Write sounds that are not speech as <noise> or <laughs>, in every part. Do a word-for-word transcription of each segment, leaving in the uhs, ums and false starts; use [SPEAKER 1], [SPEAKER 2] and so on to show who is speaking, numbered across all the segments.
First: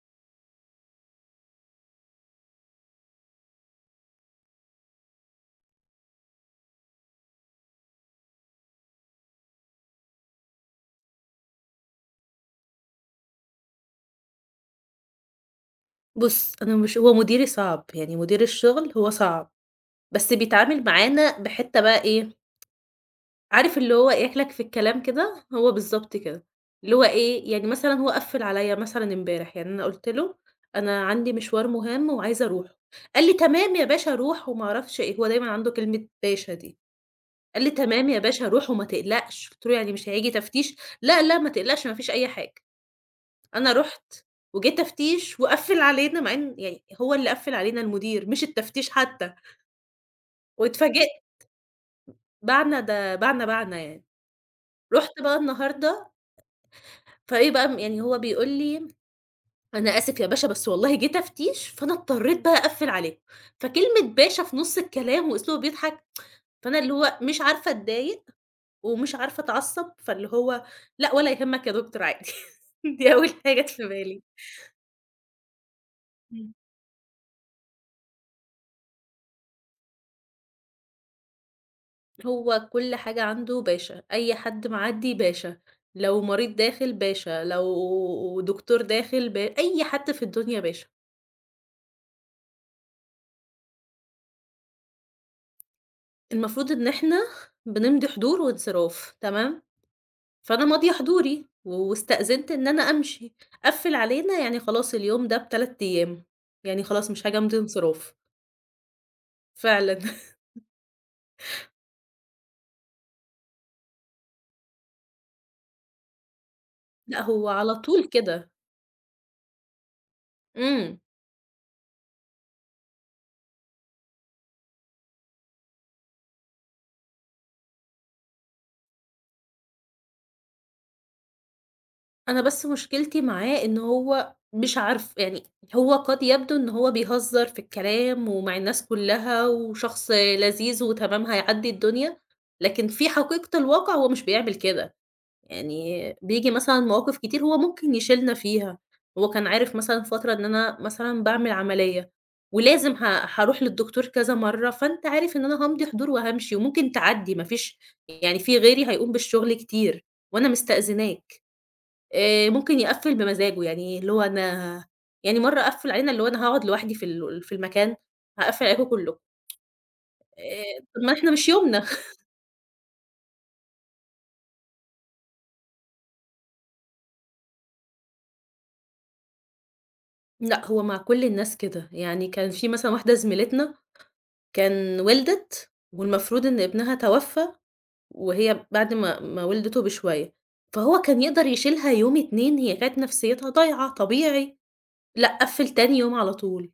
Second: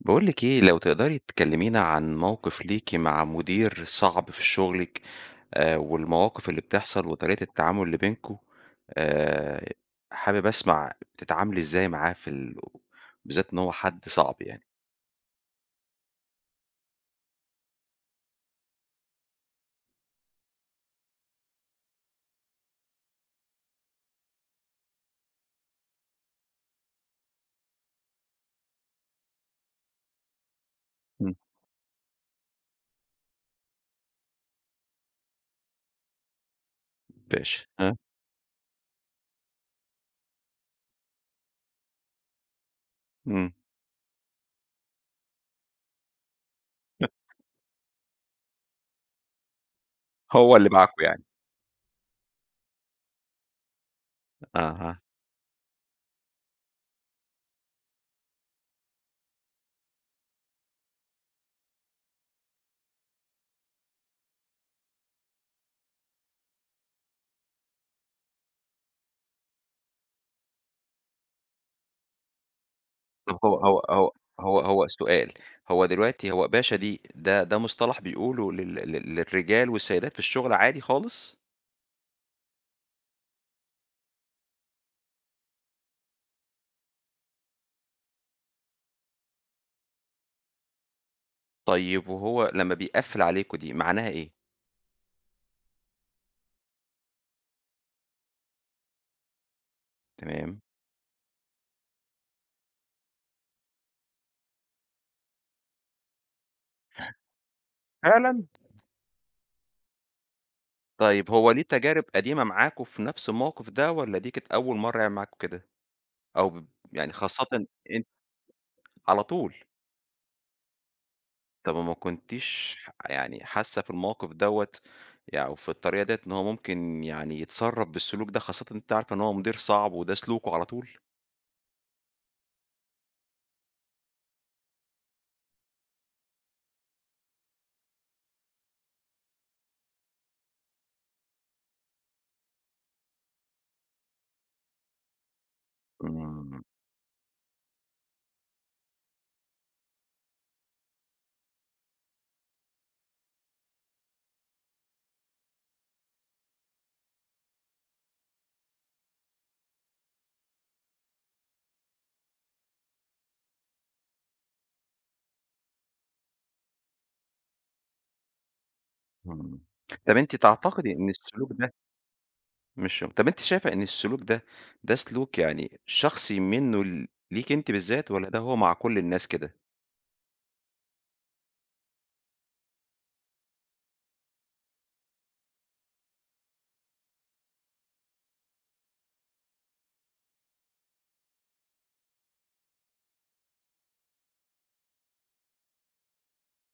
[SPEAKER 1] باقول لِك إيه، لو تقدري تكلمينا عن موقف ليكِ مع مدير صعب في شغلِك. آآ، والمواقف اللي بتحصل وطريقة التعامل اللي بينكم. آآ، حابب أسمع بتتعاملي إزاي معاه في ال بالذات إن هو حد صعب يعني؟
[SPEAKER 2] بُص، أنا مش هو مديري صعب، يعني مدير الشغل هو صعب، بس بيتعامل معانا بحتّة بقى إيه، عارف اللي هو ياكلك في الكلام كده، هو بالضبط كده، اللي هو إيه، يعني مثلًا هو قفّل عليّا مثلًا امبارح، يعني أنا قُلت له: "أنا عندي
[SPEAKER 1] إمم.
[SPEAKER 2] مشوار مهم وعايزة أروحه." قال لي: "تمام يا باشا روح." وما أعرفش إيه، هو دايمًا عنده كلمة باشا دي، قال
[SPEAKER 1] ماشي.
[SPEAKER 2] لي:
[SPEAKER 1] ها.
[SPEAKER 2] "تمام يا باشا روح وما تقلقش." قُلت له: "يعني مش هييجي تفتيش؟" "لأ، لأ، ما تقلقش ما فيش أي حاجة."
[SPEAKER 1] إمم.
[SPEAKER 2] أنا رُحت وجه تفتيش وقفّل علينا مع إن يعني هو اللي قفّل علينا المدير مش التفتيش حتى،
[SPEAKER 1] هو اللي معاكم
[SPEAKER 2] واتفاجئت
[SPEAKER 1] يعني.
[SPEAKER 2] باعنا ده باعنا، باعنا يعني.
[SPEAKER 1] أها.
[SPEAKER 2] رُحت بقى النهارده فإيه بقى م يعني هو بيقول لي: "أنا آسف يا باشا بس والله جه تفتيش، فأنا اضطريت بقى أقفّل عليكم." فكلمة باشا في نُص الكلام وأسلوبه بيضحك، فأنا اللي هو مش عارفة أتضايق ومش عارفة أتعصب، فاللي هو لأ ولا يهمك يا دكتور عادي. <laughs> دي أول
[SPEAKER 1] طب هو
[SPEAKER 2] حاجة جات
[SPEAKER 1] هو
[SPEAKER 2] في
[SPEAKER 1] هو
[SPEAKER 2] بالي.
[SPEAKER 1] هو هو سؤال. هو دلوقتي هو
[SPEAKER 2] إمم.
[SPEAKER 1] باشا دي ده ده مصطلح بيقولوا لل لل للرجال والسيدات في الشغل عادي خالص؟
[SPEAKER 2] هو كل حاجة عنده باشا، أي حد معدّي باشا، لو مريض داخل باشا، لو دكتور داخل ب أي حد في الدنيا باشا.
[SPEAKER 1] طيب وهو لمّا بيقفّل عليكم دي معناها إيه؟
[SPEAKER 2] المفروض إن إحنا بنمضي حضور وانصراف تمام؟
[SPEAKER 1] تمام.
[SPEAKER 2] فأنا ماضية حضوري و واستأذنت إن أنا أمشي، قفّل علينا يعني خلاص اليوم ده بتلات أيام، يعني خلاص مش هاجي أمضي انصراف
[SPEAKER 1] فعلًا!
[SPEAKER 2] فعلًا. <laughs>
[SPEAKER 1] طيب هو ليه تجارب قديمة معاكم في نفس الموقف ده والّا دي كانت أول مرّة يعمل معاكم كده؟ أو ب يعني
[SPEAKER 2] لأ
[SPEAKER 1] خاصةً
[SPEAKER 2] هو على طول
[SPEAKER 1] أنتِ
[SPEAKER 2] كده.
[SPEAKER 1] على طول.
[SPEAKER 2] إمم.
[SPEAKER 1] طب ما كنتيش يعني حاسة في الموقف دوّة ي أو في الطريقة ديّة إن هو ممكن يعني يتصرّف بالسلوك ده خاصةً أنتِ عارفة إن هو مدير صعب وده سلوكه على طول؟
[SPEAKER 2] أنا بس مشكلتي معاه إن هو مش عارف يعني هو قد يبدو إن هو بيهزّر في الكلام ومع الناس كلّها وشخص لذيذ وتمام هيعدّي الدنيا، لكن في حقيقة الواقع هو مش بيعمل كده، يعني بييجي
[SPEAKER 1] إمم.
[SPEAKER 2] مثلًا مواقف كتير هو ممكن يشيلنا فيها، هو كان عارف مثلًا فترة إن أنا مثلًا باعمل عملية ولازم ه هاروح للدكتور كذا مرّة، فأنت عارف إن أنا هامضي حضور وهامشي وممكن تعدّي ما فيش يعني في غيري هيقوم بالشغل كتير وأنا مستأذناك. آآ ممكن يقفّل بمزاجه، يعني اللي هو أنا يعني مرّة قفّل علينا اللي هو أنا هاقعد لوحدي في ال في المكان، هاقفّل عليكم كلّكم،
[SPEAKER 1] إمم. طب أنتِ
[SPEAKER 2] آآ
[SPEAKER 1] تعتقدي
[SPEAKER 2] طَب
[SPEAKER 1] إن
[SPEAKER 2] ما إحنا مش
[SPEAKER 1] السلوك ده
[SPEAKER 2] يومنا. <laughs>
[SPEAKER 1] مش طب أنتِ شايفة إن السلوك ده، ده سلوك يعني شخصي منّه ل ليكِ أنتِ بالذات والّا ده هو مع كل الناس كده؟
[SPEAKER 2] لأ، هو مع كل الناس كده، يعني كان في مثلًا واحدة زميلتنا كان وِلدِت والمفروض إن ابنها توفّى وهي بعد ما ما وِلدته بشوية، فهو كان يقدر يشيلها يوم، اتنين، هي كانت نفسيتها ضايعة طبيعي، لأ قفّل تاني يوم على طول.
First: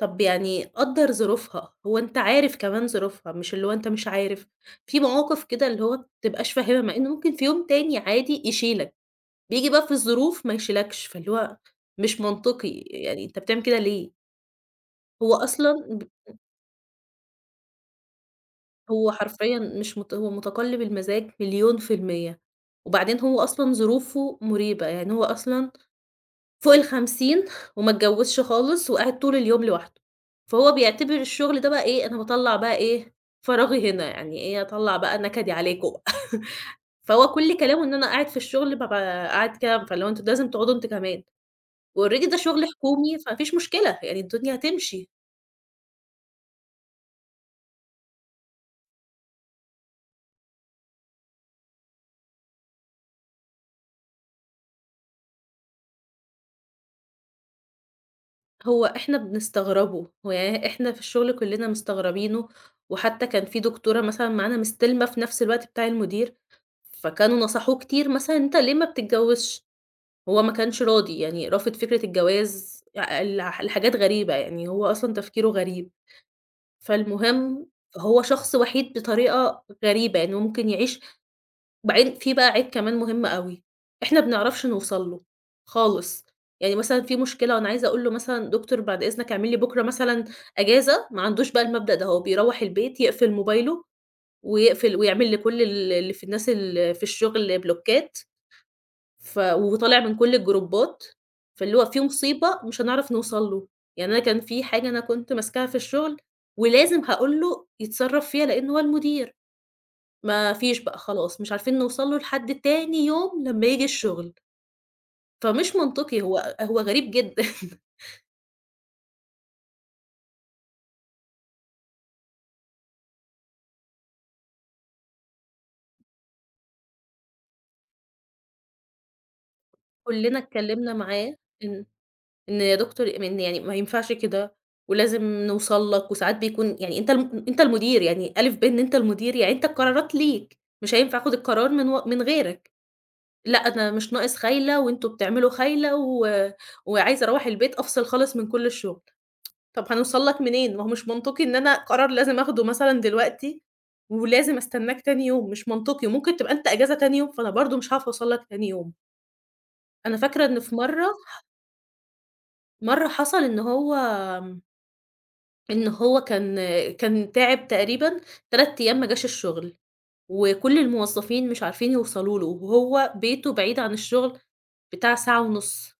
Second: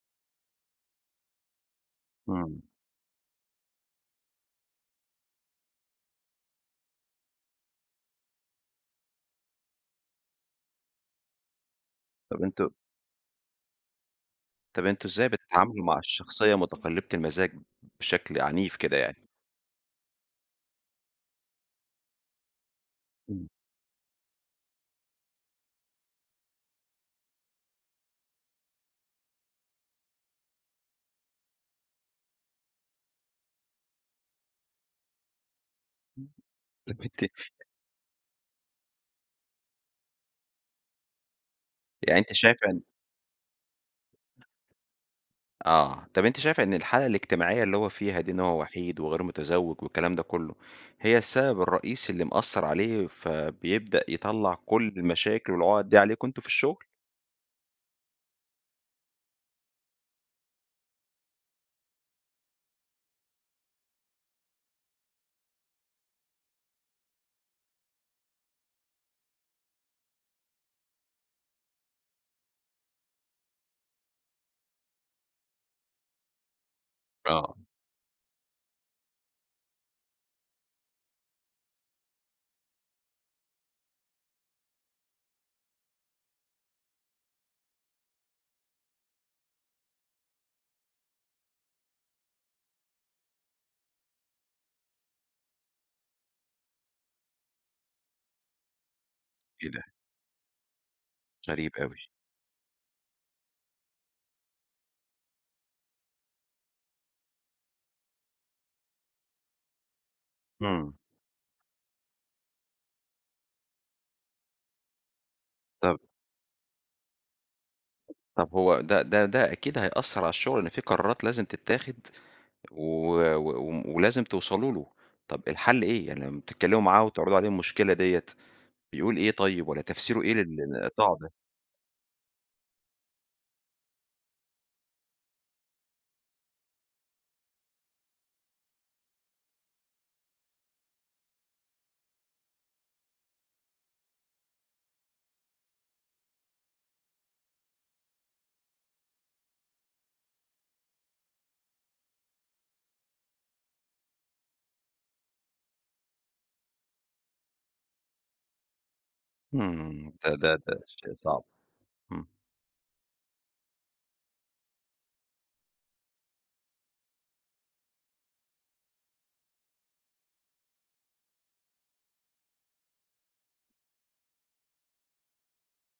[SPEAKER 2] طب يعني قدّر ظروفها، هو أنت عارف
[SPEAKER 1] إمم.
[SPEAKER 2] كمان ظروفها، مش اللي هو أنت مش عارف، في مواقف كده اللي هو ما بتبقاش فاهمها، مع إنه ممكن في يوم تاني عادي يشيلك، بييجي بقى في الظروف ما يشيلكش، فاللي هو مش
[SPEAKER 1] طب
[SPEAKER 2] منطقي،
[SPEAKER 1] أنتم
[SPEAKER 2] يعني أنت بتعمل كده ليه؟
[SPEAKER 1] طب أنتم إزاي
[SPEAKER 2] هو
[SPEAKER 1] بتتعاملوا
[SPEAKER 2] أصلًا
[SPEAKER 1] مع
[SPEAKER 2] ب
[SPEAKER 1] الشخصية متقلبة المزاج بشكل عنيف كده
[SPEAKER 2] هو
[SPEAKER 1] يعني؟
[SPEAKER 2] حرفيًا مش مت هو متقلّب المزاج مليون في المِيّة، وبعدين هو
[SPEAKER 1] إمم.
[SPEAKER 2] أصلًا ظروفه مُريبة، يعني هو أصلًا فوق الخمسين وما اتجوّزش خالص وقاعد طول اليوم لوحده، فهو بيعتبر الشغل ده بقى إيه، أنا باطلّع بقى إيه، فراغي هنا، يعني إيه، أطلّع بقى نكدي عليكم <laughs> بقى.
[SPEAKER 1] طب أنتِ
[SPEAKER 2] فهو كل كلامه إن أنا قاعد في الشغل بابقى قاعد كده، فاللي هو أنتم لازم تقعدوا أنتم كمان
[SPEAKER 1] يعني
[SPEAKER 2] وalready
[SPEAKER 1] أنتِ
[SPEAKER 2] ده شغل
[SPEAKER 1] شايفة إن
[SPEAKER 2] حكومي، فما فيش مشكلة، يعني الدنيا هتمشي.
[SPEAKER 1] آه. طب أنتِ شايفة إن الحالة الاجتماعية اللي هو فيها دي إن هو وحيد وغير متزوج والكلام ده كله، هي السبب الرئيسي اللي مأثّر عليه فبيبدأ يطلّع كل المشاكل والعقد دي عليكم أنتم في الشغل؟
[SPEAKER 2] هو إحنا بنستغربه، هو يعني إحنا في الشغل كُلّنا مستغربينه وحتى كان في دكتورة مثلًا معانا مستلمة في نفس الوقت بتاع المدير، فكانوا نصحوه كتير مثلًا: "أنت ليه ما بتتجوّزش؟" هو ما كانش راضي، يعني رافض فكرة الجواز أ لح لحاجات غريبة، يعني هو أصلًا تفكيره غريب.
[SPEAKER 1] آه.
[SPEAKER 2] فالمهم هو شخص وحيد بطريقة غريبة، يعني هو ممكن يعيش وبعدين في بقى عيب كمان مهم أوي، إحنا ما بنعرفش نوصل له خالص. يعني مثلًا في مشكلة وأنا عايزة أقول له مثلًا دكتور بعد إذنك اعمل لي بكرة مثلًا أجازة، ما عندوش بقى المبدأ ده، هو بيروّح البيت يقفل موبايله ويقفل ويعمل لكل ال اللي في الناس ال في الشغل بلوكات ف
[SPEAKER 1] إيه ده!
[SPEAKER 2] وطالع من كل الجروبات،
[SPEAKER 1] غريب
[SPEAKER 2] فاللي هو
[SPEAKER 1] أوي.
[SPEAKER 2] في مصيبة مش هنعرف نوصل له، يعني أنا كان في حاجة أنا كنت ماسكاها في الشغل ولازم هاقول له يتصرّف فيها لإن هو المدير، ما فيش
[SPEAKER 1] إمم.
[SPEAKER 2] بقى خلاص مش عارفين نوصل له لحد تاني يوم لمّا ييجي الشغل، فمش
[SPEAKER 1] طب
[SPEAKER 2] منطقي هو هو غريب جدًا. <laughs>
[SPEAKER 1] طب هو ده ده ده أكيد هيأثّر على الشغل إن في قرارات لازم تتاخد. و و ولازم توصلوا له. طب الحل إيه؟ يعني لمّا بتتكلموا معاه وتعرضوا عليه المشكلة ديّة، بيقول إيه طيب والّا تفسيره إيه
[SPEAKER 2] كُلّنا
[SPEAKER 1] لل
[SPEAKER 2] اتكلّمنا
[SPEAKER 1] للإيقاع ده؟
[SPEAKER 2] معاه إن إن يا دكتور إن يعني ما ينفعش كده ولازم نوصل لك وساعات بيكون يعني أنت الم أنت المدير يعني ألِف، ب إن أنت المدير، يعني أنت القرارات ليك، مش هينفع آخُد القرار من و من غيرك. لأ، أنا مش ناقص خايلة وأنتم بتعملوا خايلة و وعايزة أروّح البيت أفصل خالص من كل الشغل. طب هنوصل لك منين؟ ما هو مش منطقي إن أنا قرار لازم آخده مثلًا دلوقتي ولازم أستناك تاني يوم، مش منطقي. وممكن تبقى أنت إجازة تاني يوم، فأنا برضه مش هاعرف أوصل لك تاني يوم.
[SPEAKER 1] إمم.
[SPEAKER 2] أنا
[SPEAKER 1] ده
[SPEAKER 2] فاكرة
[SPEAKER 1] ده
[SPEAKER 2] إن في
[SPEAKER 1] ده
[SPEAKER 2] مرّة
[SPEAKER 1] شيء صعب. إمم.
[SPEAKER 2] مرّة حصل إن هو آمم، إن هو كان كان تعب تقريبًا تلات أيام ما جاش الشغل، وكل الموظفين مش عارفين يوصلوا له، وهو بيته بعيد عن الشغل بتاع ساعة ونُص.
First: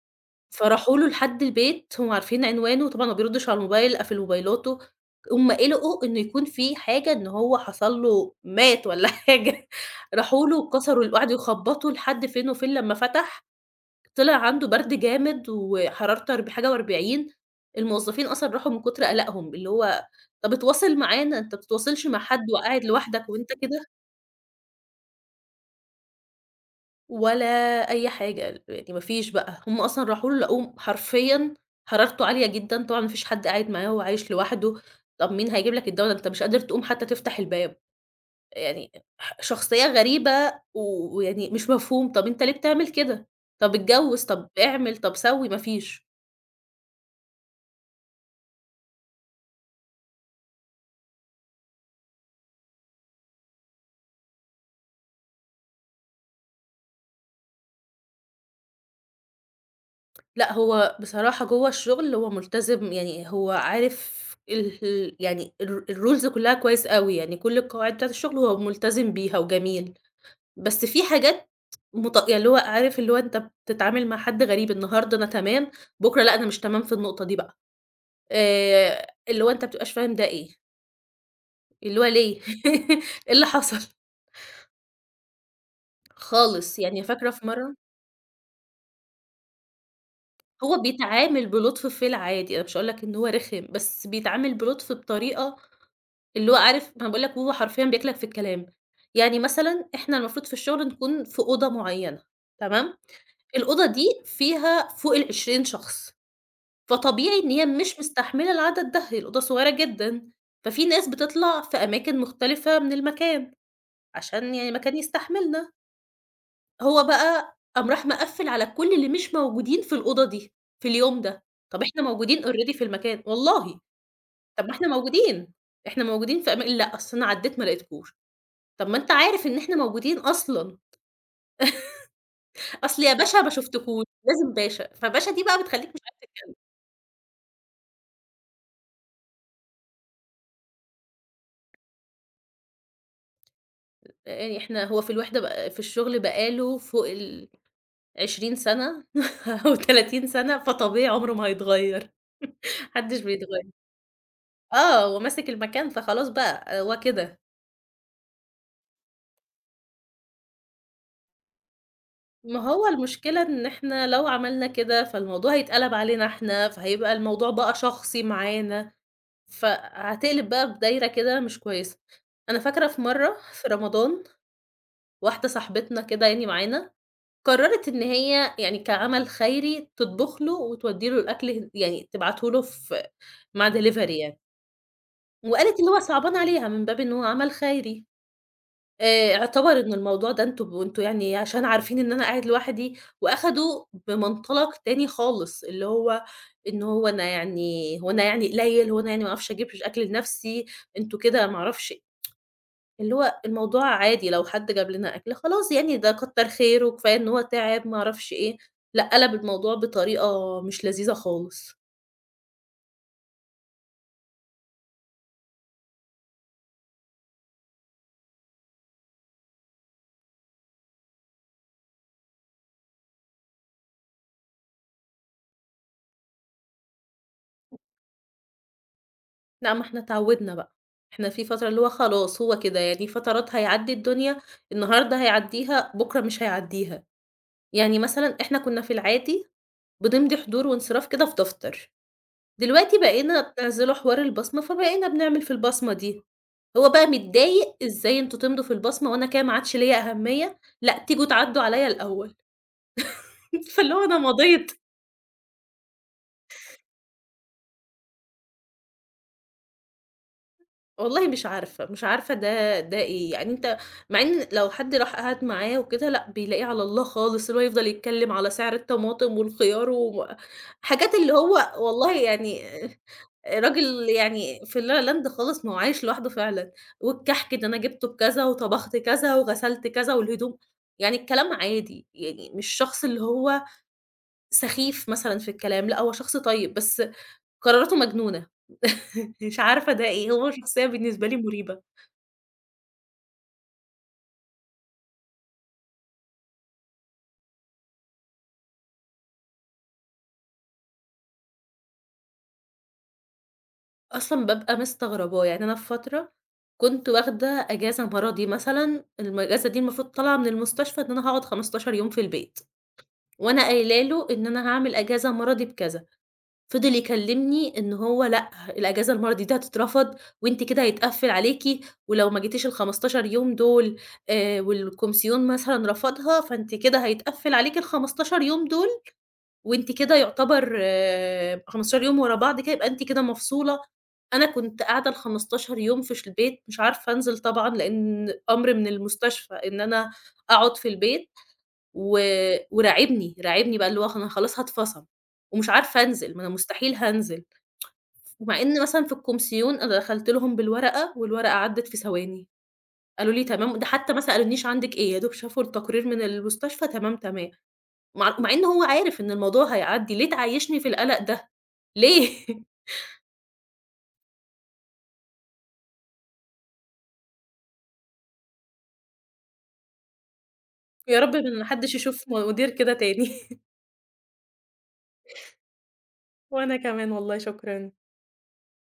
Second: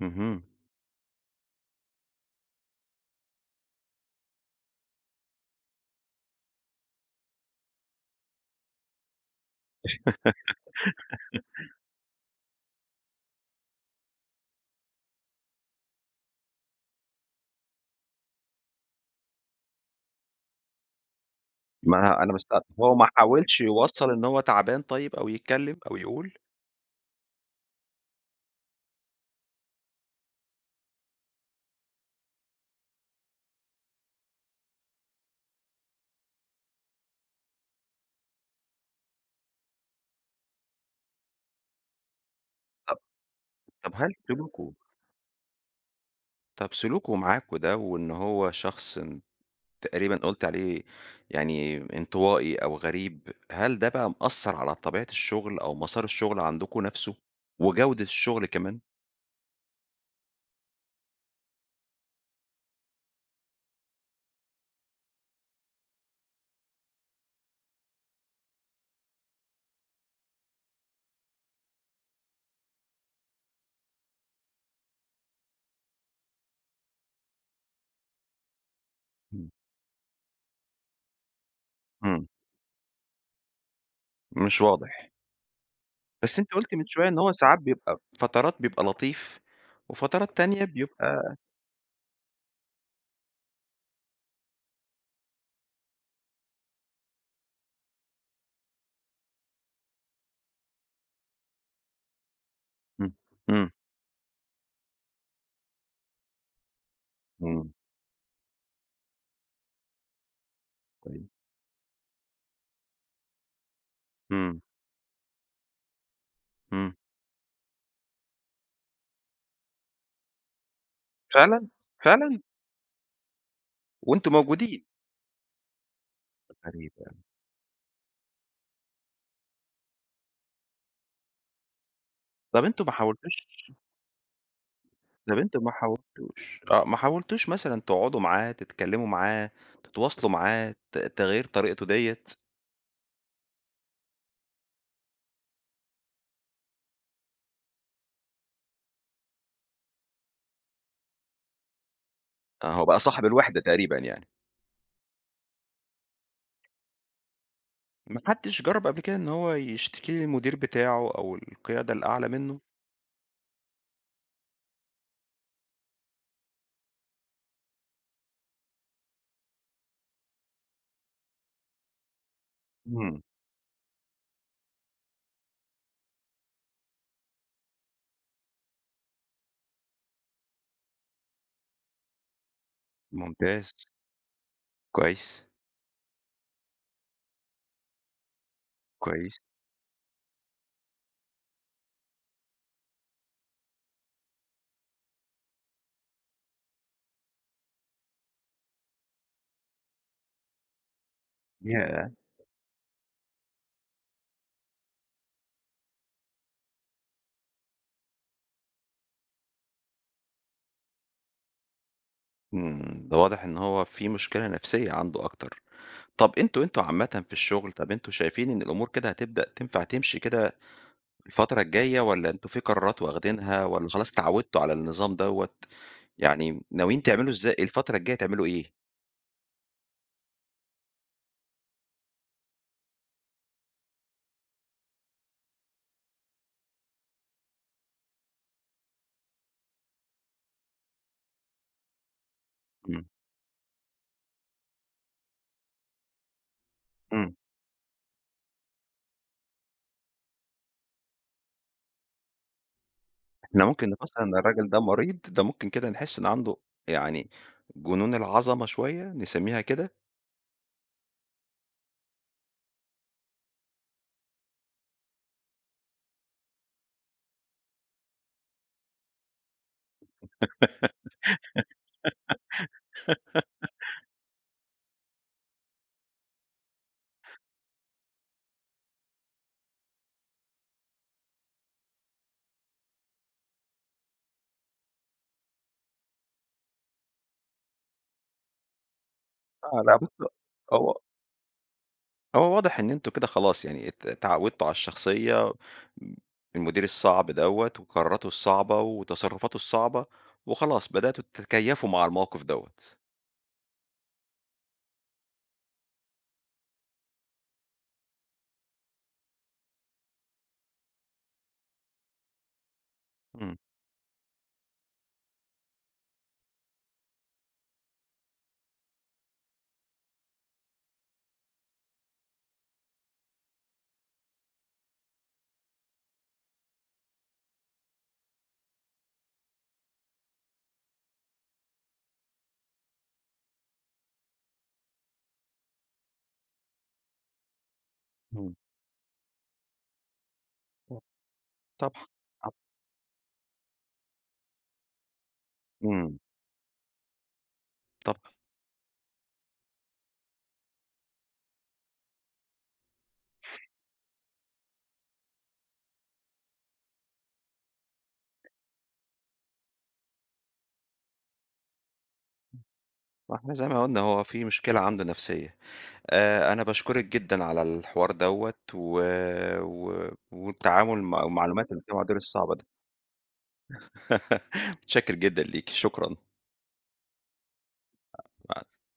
[SPEAKER 1] اهم.
[SPEAKER 2] فراحوا له لحد البيت، هم عارفين عنوانه، طبعًا هو ما بيردش على الموبايل، قافل موبايلاته، هم قلقوا إنه يكون في حاجة، إن هو حصل له مات والّا <laughs> حاجة، راحوا له وكسروا ال وقعدوا يخبطوا لحد فين وفين، لمّا فتح طلع عنده برد جامد وحرارة أرب حاجة وأربعين، الموظفين أصلًا راحوا من كتر قلقهم، اللي هو طَب اتواصل معانا، أنت ما بتتواصلش مع
[SPEAKER 1] ما أنا
[SPEAKER 2] حد
[SPEAKER 1] مستغ
[SPEAKER 2] وقاعد
[SPEAKER 1] هو ما
[SPEAKER 2] لوحدك وأنت
[SPEAKER 1] حاولش
[SPEAKER 2] كده؟
[SPEAKER 1] يوصّل إن هو تعبان طيب أو يتكلم أو يقول؟
[SPEAKER 2] ولا أي حاجة، يعني ما فيش بقى، هُم أصلًا راحوا له لقوه حرفيًا حرارته عالية جدًا، طبعًا ما فيش حد قاعد معاه هو عايش لوحده، طَب مين هيجيب لك الدوا ده أنت مش قادر تقوم حتى تفتح الباب، يعني ح شخصية غريبة و ويعني مش مفهوم، طَب أنت ليه بتعمل
[SPEAKER 1] طب
[SPEAKER 2] كده؟ طَب
[SPEAKER 1] طب هل
[SPEAKER 2] اتجوّز، طَب
[SPEAKER 1] سلوكه
[SPEAKER 2] اعمل، طَب سوّي، ما فيش.
[SPEAKER 1] طب سلوكه معاكم ده وإن هو شخص تقريبًا قُلت عليه يعني انطوائي أو غريب، هل ده بقى مأثّر على طبيعة الشغل أو مسار الشغل عندكم نَفْسه وجودة الشغل كمان؟
[SPEAKER 2] لأ هو بصراحة جوّه الشغل هو ملتزم، يعني هو عارف ال ال- يعني الر الrules كلّها كويس أوي، يعني كل القواعد بتاعة الشغل هو ملتزم بيها وجميل. بس في حاجات مت يعني اللي هو عارف اللي هو أنت بتتعامل مع حد غريب، النهارده أنا تمام، بُكرة لأ أنا مش تمام في النقطة دي بقى، آآ اللي
[SPEAKER 1] إمم.
[SPEAKER 2] هو أنت ما بتبقاش فاهم ده إيه، اللي هو
[SPEAKER 1] إمم.
[SPEAKER 2] ليه، <laughs> إيه اللي حصل؟
[SPEAKER 1] مش واضح. بس أنت قُلت
[SPEAKER 2] خالص،
[SPEAKER 1] من
[SPEAKER 2] يعني
[SPEAKER 1] شوية إن
[SPEAKER 2] فاكرة
[SPEAKER 1] هو
[SPEAKER 2] في
[SPEAKER 1] ساعات
[SPEAKER 2] مرة
[SPEAKER 1] بيبقى فترات بيبقى لطيف وفترات تانية
[SPEAKER 2] هو
[SPEAKER 1] بيبقى.
[SPEAKER 2] بيتعامل بلطف في العادي، أنا مش هاقول لك إن هو رخم، بس بيتعامل بلطف بطريقة اللي هو عارف ما أنا باقول لك هو حرفيًا بياكلك في الكلام، يعني مثلًا إحنا المفروض في الشغل نكون في أوضة معيّنة، تمام،
[SPEAKER 1] إمم. إمم.
[SPEAKER 2] الأوضة دي فيها فوق ال20 شخص. فطبيعي إن هي
[SPEAKER 1] إمم.
[SPEAKER 2] مش مستحملة العدد ده، هي الأوضة صغيرة جدًا، ففي ناس
[SPEAKER 1] كويس.
[SPEAKER 2] بتطلع في أماكن مختلفة من المكان، عشان
[SPEAKER 1] إمم.
[SPEAKER 2] يعني المكان يستحملنا.
[SPEAKER 1] إمم.
[SPEAKER 2] هو بقى قام راح مقفّل على كل اللي مش موجودين في الأوضة دي، في اليوم ده.
[SPEAKER 1] فعلًا.
[SPEAKER 2] طب إحنا
[SPEAKER 1] فعلًا!
[SPEAKER 2] موجودين already في المكان، والله!
[SPEAKER 1] وأنتم
[SPEAKER 2] طب ما
[SPEAKER 1] موجودين.
[SPEAKER 2] إحنا موجودين، إحنا موجودين في أما
[SPEAKER 1] غريب،
[SPEAKER 2] لأ،
[SPEAKER 1] آه.
[SPEAKER 2] أصل أنا عدّيت ما لقيتكوش. طب ما أنت عارف إن إحنا موجودين أصلًا،
[SPEAKER 1] طَب أنتم ما
[SPEAKER 2] أصل يا
[SPEAKER 1] حاولتوش
[SPEAKER 2] باشا ما شُفتكوش، لازم باشا. فباشا
[SPEAKER 1] طب
[SPEAKER 2] دي بقى
[SPEAKER 1] أنتم ما
[SPEAKER 2] بتخلّيك مش عارف
[SPEAKER 1] حاولتوش آه، ما حاولتوش مثلًا تقعدوا معاه، تتكلموا معاه، تتواصلوا معاه، ت تغيير طريقته ديّة؟
[SPEAKER 2] يعني إحنا هو في الوِحدة بقى في الشغل بقى له فوق ال عشرين سنة <laughs> أو تلاتين سنة، فطبيعي عمره ما هيتغيّر،
[SPEAKER 1] آه، هو
[SPEAKER 2] ما
[SPEAKER 1] بقى
[SPEAKER 2] حدّش
[SPEAKER 1] صاحب الوحدة
[SPEAKER 2] بيتغيّر.
[SPEAKER 1] تقريبًا يعني.
[SPEAKER 2] آه، هو ماسك المكان فخلاص بقى هو كده.
[SPEAKER 1] ما حدش جرّب قبل كده إن هو يشتكي للمدير بتاعه أو القيادة الأعلى
[SPEAKER 2] ما
[SPEAKER 1] منه؟
[SPEAKER 2] هو المشكلة إن إحنا لو عملنا كده فالموضوع هيتقلب علينا إحنا، فهيبقى الموضوع بقى شخصي معانا، فهتقلب بقى بدايرة كده مش كويسة. أنا فاكرة في
[SPEAKER 1] إمم.
[SPEAKER 2] مرّة في رمضان واحدة صاحبتنا كده يعني معانا، قرّرت إن هي يعني كعمل خيري تطبخ له وتودّي له الأكل ه يعني تبعته له في مع
[SPEAKER 1] ممتاز.
[SPEAKER 2] delivery يعني.
[SPEAKER 1] كويس.
[SPEAKER 2] وقالت اللي هو صعبان عليها من باب إن هو عمل خيري، آآ
[SPEAKER 1] كويس.
[SPEAKER 2] اعتبر إن الموضوع ده أنتم أنتم يعني عشان عارفين إن أنا قاعد لوحدي، وأخدوا بمنطلق تاني خالص، اللي هو إن هو أنا يعني هو أنا يعني قليل، هو أنا يعني ما اعرفش أجيب أكل لنفسي، أنتم كده ما اعرفش إيه.
[SPEAKER 1] ياه!
[SPEAKER 2] اللي هو الموضوع عادي لو حد جاب لنا أكل خلاص يعني ده كتّر خيره، كفاية إن هو تعب ما اعرفش إيه، لأ قلب الموضوع بطريقة مش لذيذة خالص.
[SPEAKER 1] إمم. ده واضح إن هو في مشكلة نفسية عنده أكتر. طب أنتم أنتم عامةً في الشغل، طب أنتم شايفين إن الأمور كده هتبدأ تنفع تمشي كده الفترة الجاية والّا أنتم في قرارات واخدينها والّا خلاص اتعودتوا على النظام دوّة؟ يعني ناويين تعملوا إزاي الفترة الجاية تعملوا إيه؟
[SPEAKER 2] لأ، ما إحنا اتعودنا بقى، إحنا في فترة اللي هو خلاص هو كده، يعني فترات هيعدّي الدنيا، النهارده هيعدّيها، بُكرة مش هيعدّيها، يعني مثلًا إحنا كنا في العادي بنمضي حضور وانصراف كده في دفتر، دلوقتي
[SPEAKER 1] إمم.
[SPEAKER 2] بقينا بتعزلوا حوار البصمة، فبقينا بنعمل في البصمة دي، هو بقى
[SPEAKER 1] إمم.
[SPEAKER 2] متضايق إزاي أنتم تمضوا في البصمة وأنا كده ما عادش ليّا أهمية، لأ، تيجوا تعدّوا عليّا الأول
[SPEAKER 1] إحنا
[SPEAKER 2] <laughs>
[SPEAKER 1] ممكن
[SPEAKER 2] فاللي هو أنا
[SPEAKER 1] نفسر إن الراجل
[SPEAKER 2] مضيت.
[SPEAKER 1] ده مريض، ده ممكن كده نحس إن عنده يعني جنون العظمة شوية نسميها كده.
[SPEAKER 2] والله مش عارفة، مش عارفة ده ده إيه، يعني أنت مع إن لو حد راح قعد معاه وكده لأ، بيلاقيه على الله خالص، اللي هو يفضل يتكلّم على سعر الطماطم والخيار و حاجات اللي هو والله يعني راجل يعني في اللا لا لاند خالص، ما هو عايش لوحده فعلًا، والكحك ده أنا جِبته بكذا وطبخت كذا وغسلت كذا والهدوم يعني الكلام عادي، يعني مش شخص اللي هو سخيف مثلًا في الكلام، لأ هو شخص طيب، بس قراراته مجنونة، <laughs> مش
[SPEAKER 1] آه،
[SPEAKER 2] عارفة
[SPEAKER 1] لأ
[SPEAKER 2] ده إيه،
[SPEAKER 1] بُص.
[SPEAKER 2] هو شخصية
[SPEAKER 1] هو
[SPEAKER 2] بالنسبة لي مُريبة.
[SPEAKER 1] هو واضح إن أنتم كده خلاص يعني ات اتعودتوا على الشخصية، المدير الصعب دوّة وقراراته الصعبة وتصرفاته الصعبة، وخلاص بدأتوا تتكيفوا مع الموقف دوّة.
[SPEAKER 2] أصلًا بابقى مستغرباه، يعني أنا في فترة كنت واخدة أجازة مرضي مثلًا، الأجازة دي المفروض طالعة من المستشفى إن أنا هاقعد خمستاشر يوم في البيت،
[SPEAKER 1] إمم.
[SPEAKER 2] وأنا قايلة له إن أنا هاعمل أجازة مرضي بكذا، فضل يكلمني إن هو لأ، الأجازة المرضي دي هتترفض وأنتِ كده هيتقفل عليكِ، ولو ما جيتيش الخمستاشر يوم دول آآ والكومسيون مثلًا رفضها، فأنتِ كده هيتقفل عليكِ الخمستاشر يوم دول وأنتِ كده يعتبر خمسة عشر يوم ورا بعض كده يبقى أنتِ كده مفصولة، أنا كنت قاعدة الخمستاشر يوم في ش البيت مش عارفة أنزل طبعًا لإن
[SPEAKER 1] إمم.
[SPEAKER 2] أمر من المستشفى إن أنا أقعد في البيت
[SPEAKER 1] طبعًا.
[SPEAKER 2] و وراعبني، راعبني بقى اللي هو أنا خلاص هاتفصل ومش عارفة
[SPEAKER 1] إمم.
[SPEAKER 2] أنزل، ما أنا مستحيل هانزل،
[SPEAKER 1] طبعًا.
[SPEAKER 2] ومع إن مثلًا في الكومسيون أنا دخلت لهم بالورقة والورقة عدّت في ثواني، قالوا لي: "تمام." ده حتى ما سألونيش عندِك إيه، يا دوب شافوا التقرير من المستشفى تمام، تمام. مع مع إن هو عارف إن الموضوع هيعدّي، ليه تعيّشني في القلق ده؟ ليه؟ <laughs>
[SPEAKER 1] ما إحنا زي ما قُلنا هو في مشكلة عنده نفسية. آآ، أنا باشكرِك جدًا على الحوار دوّة و و والتعامل
[SPEAKER 2] يا
[SPEAKER 1] مع
[SPEAKER 2] رب إن ما
[SPEAKER 1] المعلومات اللي فيها
[SPEAKER 2] حدّش
[SPEAKER 1] المقادير
[SPEAKER 2] يشوف
[SPEAKER 1] الصعبة ده.
[SPEAKER 2] مدير كده تاني. <laughs>
[SPEAKER 1] <laughs> متشكر جدًا ليكِ، شكرًا.
[SPEAKER 2] وأنا كمان والله شكرًا.
[SPEAKER 1] مع